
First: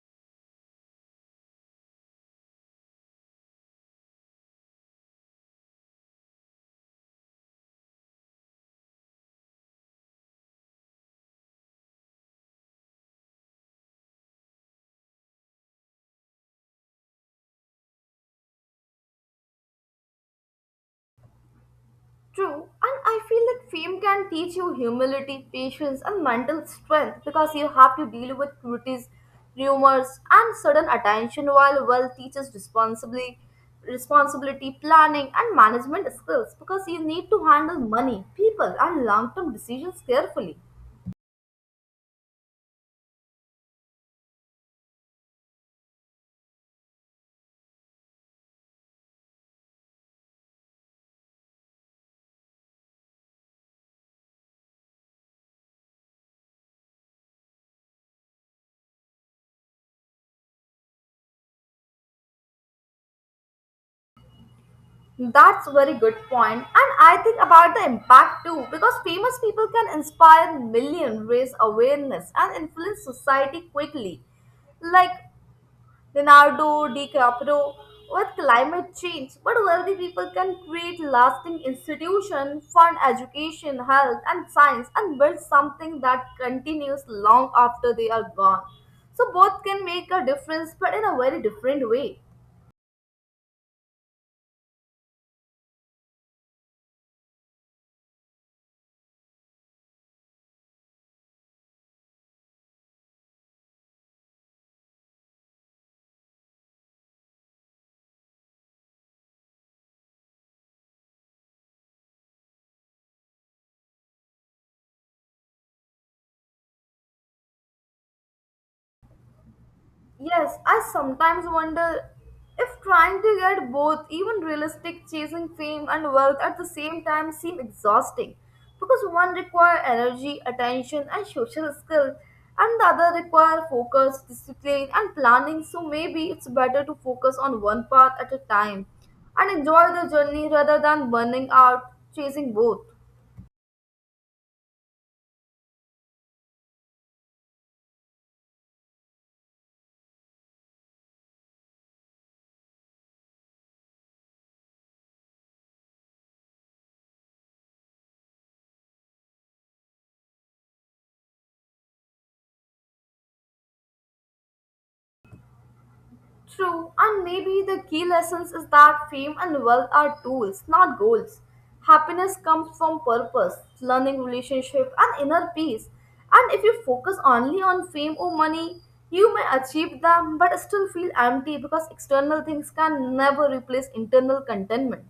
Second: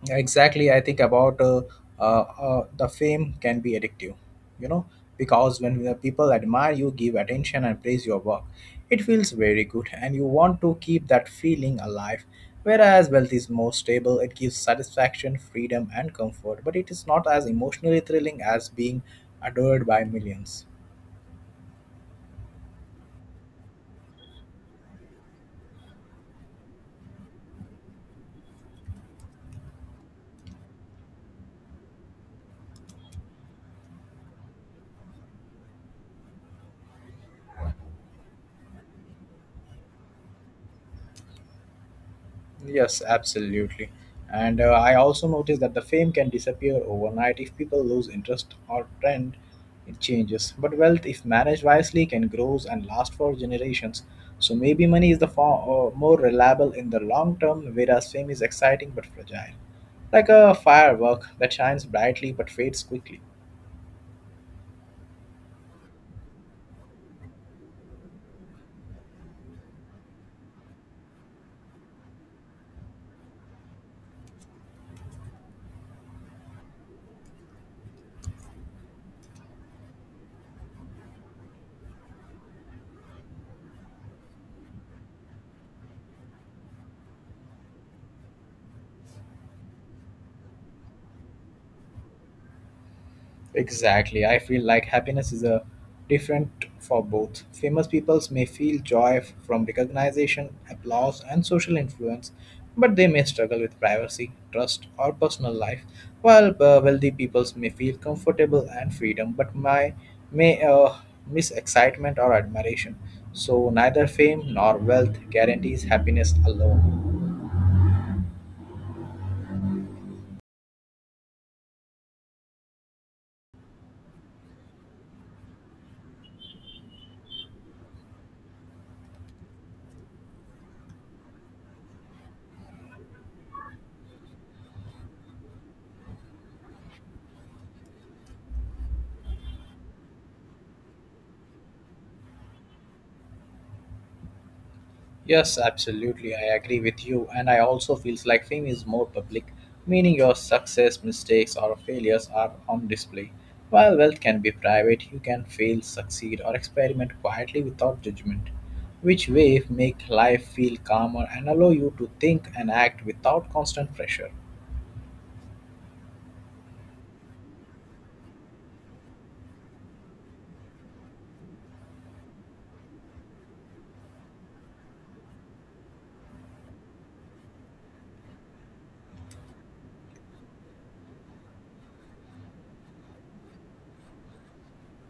exactly. I think about uh, the fame can be addictive, you know, because when the people admire you, give attention, and praise your work, it feels very good, and you want to keep that feeling alive. Whereas wealth is more stable, it gives satisfaction, freedom, and comfort, but it is not as emotionally thrilling as being adored by millions. True, and I feel that fame can teach you humility, patience, and mental strength because you have to deal with critics, rumors, and sudden attention while wealth teaches responsibility, planning, and management skills because you need to handle money, people, and long term decisions carefully. Yes, absolutely. And I also noticed that the fame can disappear overnight if people lose interest or trend it changes. But wealth, if managed wisely, can grow and last for generations. So maybe money is the far more reliable in the long term, whereas fame is exciting but fragile, like a firework that shines brightly but fades quickly. That's a very good point, and I think about the impact too because famous people can inspire millions, raise awareness, and influence society quickly like Leonardo DiCaprio with climate change, but wealthy people can create lasting institutions, fund education, health, and science, and build something that continues long after they are gone. So both can make a difference, but in a very different way. Exactly. I feel like happiness is a different for both. Famous peoples may feel joy from recognition, applause, and social influence, but they may struggle with privacy, trust, or personal life. While wealthy peoples may feel comfortable and freedom, but my may miss excitement or admiration. So neither fame nor wealth guarantees happiness alone. Yes, I sometimes wonder if trying to get both, even realistic chasing fame and wealth at the same time, seem exhausting because one require energy, attention, and social skill, and the other require focus, discipline, and planning. So maybe it's better to focus on one path at a time and enjoy the journey rather than burning out chasing both. Yes, absolutely. I agree with you. And I also feels like fame is more public, meaning your success, mistakes, or failures are on display. While wealth can be private, you can fail, succeed, or experiment quietly without judgment, which way make life feel calmer and allow you to think and act without constant pressure. True, and maybe the key lessons is that fame and wealth are tools, not goals. Happiness comes from purpose, learning relationship, and inner peace. And if you focus only on fame or money, you may achieve them but still feel empty because external things can never replace internal contentment.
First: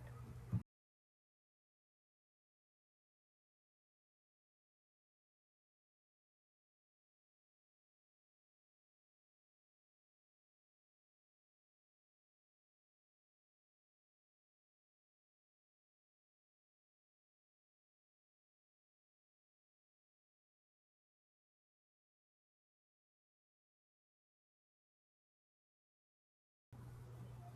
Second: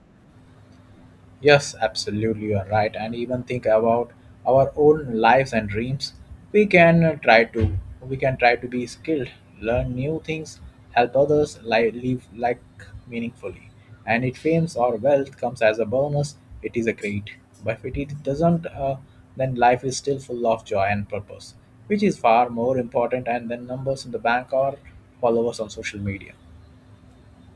Yes, absolutely, you are right. And even think about our own lives and dreams. We can try to we can try to be skilled, learn new things, help others live like meaningfully. And if fame or wealth comes as a bonus, it is a great. But if it doesn't, then life is still full of joy and purpose, which is far more important and than numbers in the bank or followers on social media.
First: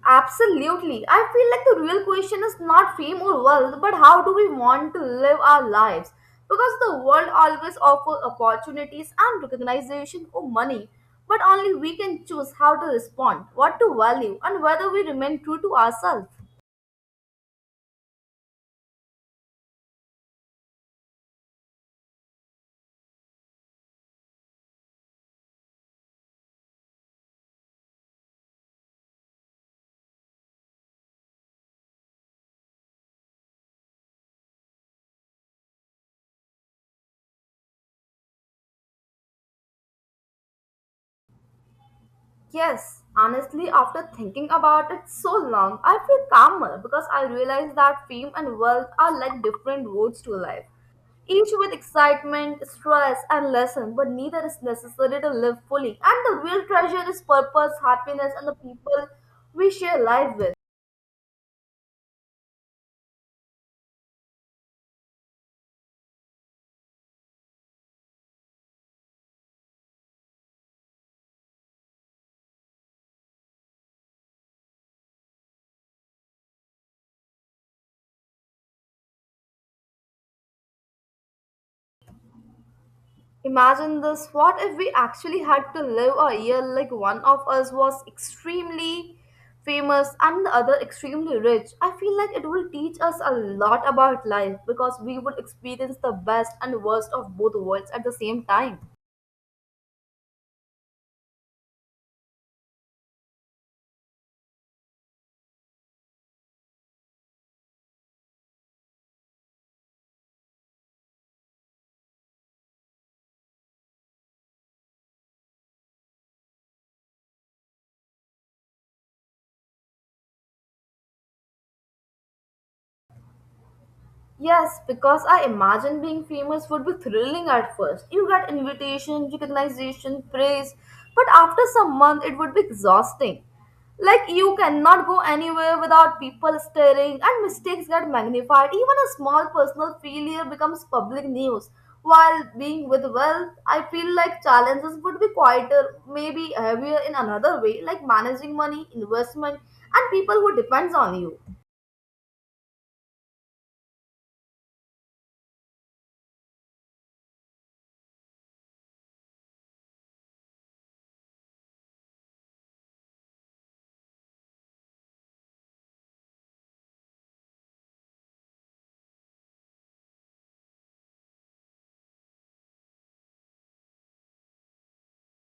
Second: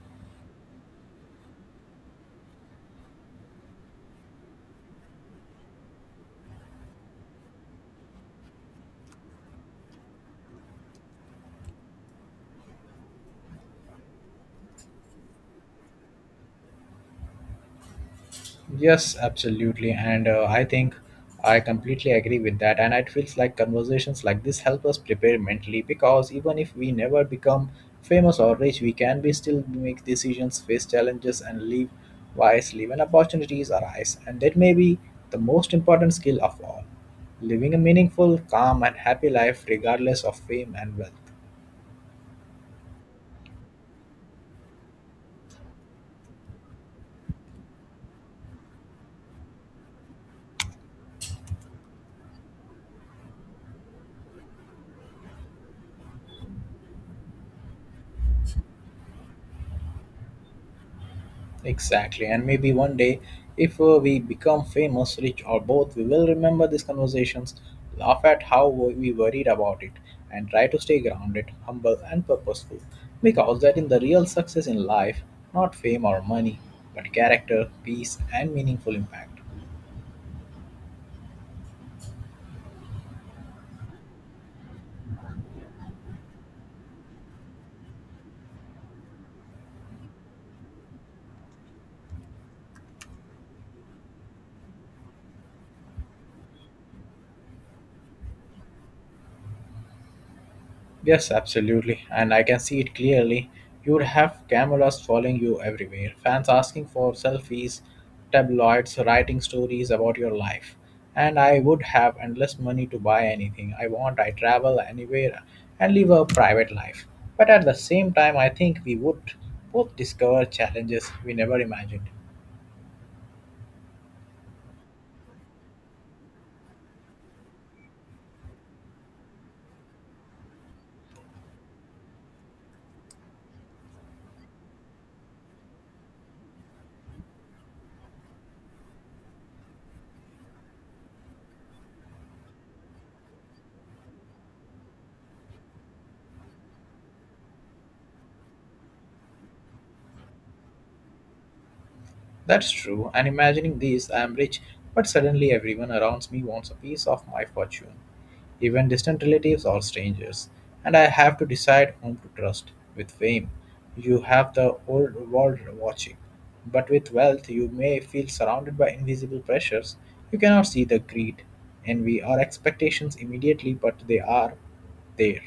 Absolutely. I feel like the real question is not fame or wealth, but how do we want to live our lives? Because the world always offers opportunities and recognition for money, but only we can choose how to respond, what to value, and whether we remain true to ourselves. Yes, absolutely. And I think I completely agree with that. And it feels like conversations like this help us prepare mentally because even if we never become famous or rich, we can be still make decisions, face challenges, and live wisely when opportunities arise. And that may be the most important skill of all living a meaningful, calm, and happy life regardless of fame and wealth. Yes, honestly, after thinking about it so long, I feel calmer because I realize that fame and wealth are like different roads to life, each with excitement, stress, and lesson, but neither is necessary to live fully. And the real treasure is purpose, happiness, and the people we share life with. Exactly. And maybe one day, if we become famous, rich, or both, we will remember these conversations, laugh at how we worried about it, and try to stay grounded, humble, and purposeful. Because that is the real success in life, not fame or money, but character, peace, and meaningful impact. Imagine this what if we actually had to live a year like one of us was extremely famous and the other extremely rich? I feel like it will teach us a lot about life because we would experience the best and worst of both worlds at the same time. Yes, absolutely. And I can see it clearly. You would have cameras following you everywhere, fans asking for selfies, tabloids writing stories about your life. And I would have endless money to buy anything I want. I travel anywhere and live a private life. But at the same time, I think we would both discover challenges we never imagined. Yes, because I imagine being famous would be thrilling at first. You get invitation, recognition, praise, but after some month it would be exhausting. Like you cannot go anywhere without people staring and mistakes get magnified. Even a small personal failure becomes public news. While being with wealth, I feel like challenges would be quieter, maybe heavier in another way, like managing money, investment, and people who depends on you. That's true, and imagining this, I am rich, but suddenly everyone around me wants a piece of my fortune, even distant relatives or strangers, and I have to decide whom to trust. With fame, you have the old world watching, but with wealth, you may feel surrounded by invisible pressures. You cannot see the greed, envy, or expectations immediately, but they are there.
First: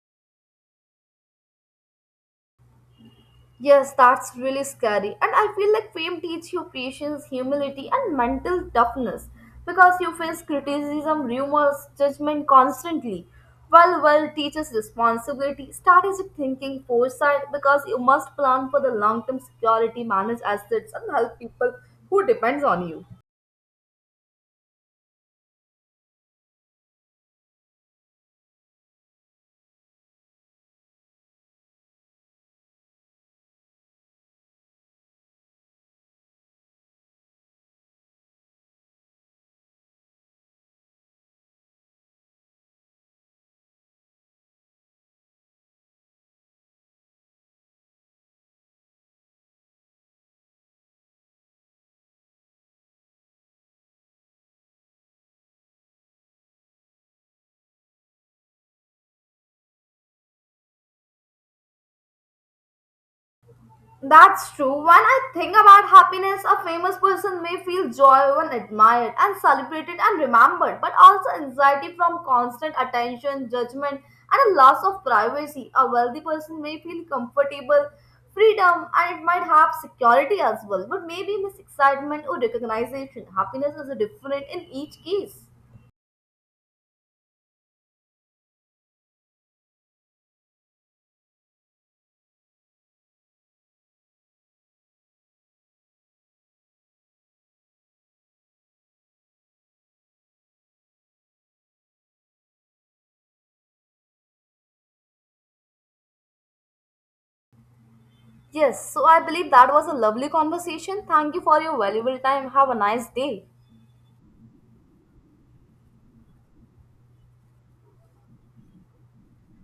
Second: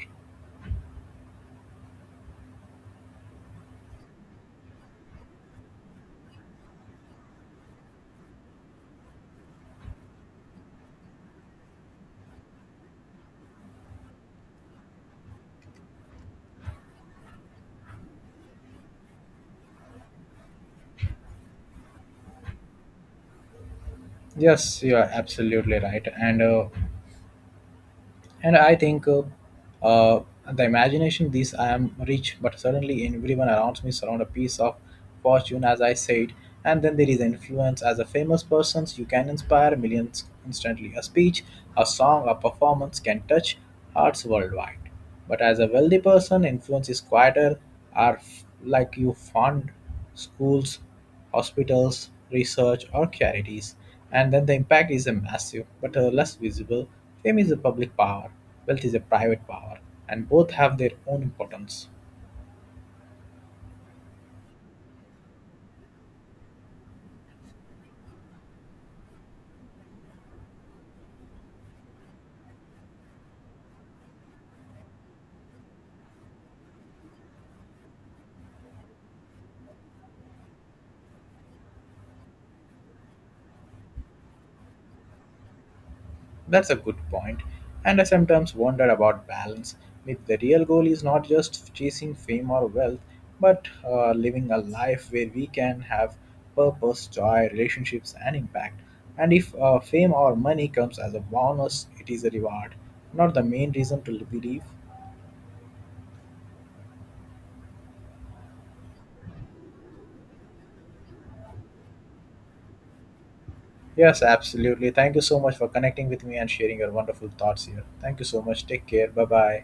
Yes, that's really scary. And I feel like fame teaches you patience, humility, and mental toughness because you face criticism, rumors, judgment constantly. While wealth teaches responsibility, strategic thinking, foresight because you must plan for the long term security, manage assets, and help people who depends on you. Yes, you are absolutely right. And I think uh, the imagination this I am rich, but suddenly everyone around me surround a piece of fortune, as I said. And then there is influence. As a famous person, you can inspire millions instantly. A speech, a song, a performance can touch hearts worldwide. But as a wealthy person, influence is quieter, are like you fund schools, hospitals, research, or charities. And then the impact is a massive, but less visible. Fame is a public power, wealth is a private power, and both have their own importance. That's true. When I think about happiness, a famous person may feel joy when admired and celebrated and remembered, but also anxiety from constant attention, judgment, and a loss of privacy. A wealthy person may feel comfortable, freedom, and it might have security as well, but maybe miss excitement or recognition. Happiness is different in each case. That's a good point, and I sometimes wonder about balance. If the real goal is not just chasing fame or wealth, but living a life where we can have purpose, joy, relationships, and impact. And if fame or money comes as a bonus, it is a reward, not the main reason to believe. Yes, so I believe that was a lovely conversation. Thank you for your valuable time. Have a nice day. Yes, absolutely. Thank you so much for connecting with me and sharing your wonderful thoughts here. Thank you so much. Take care. Bye bye.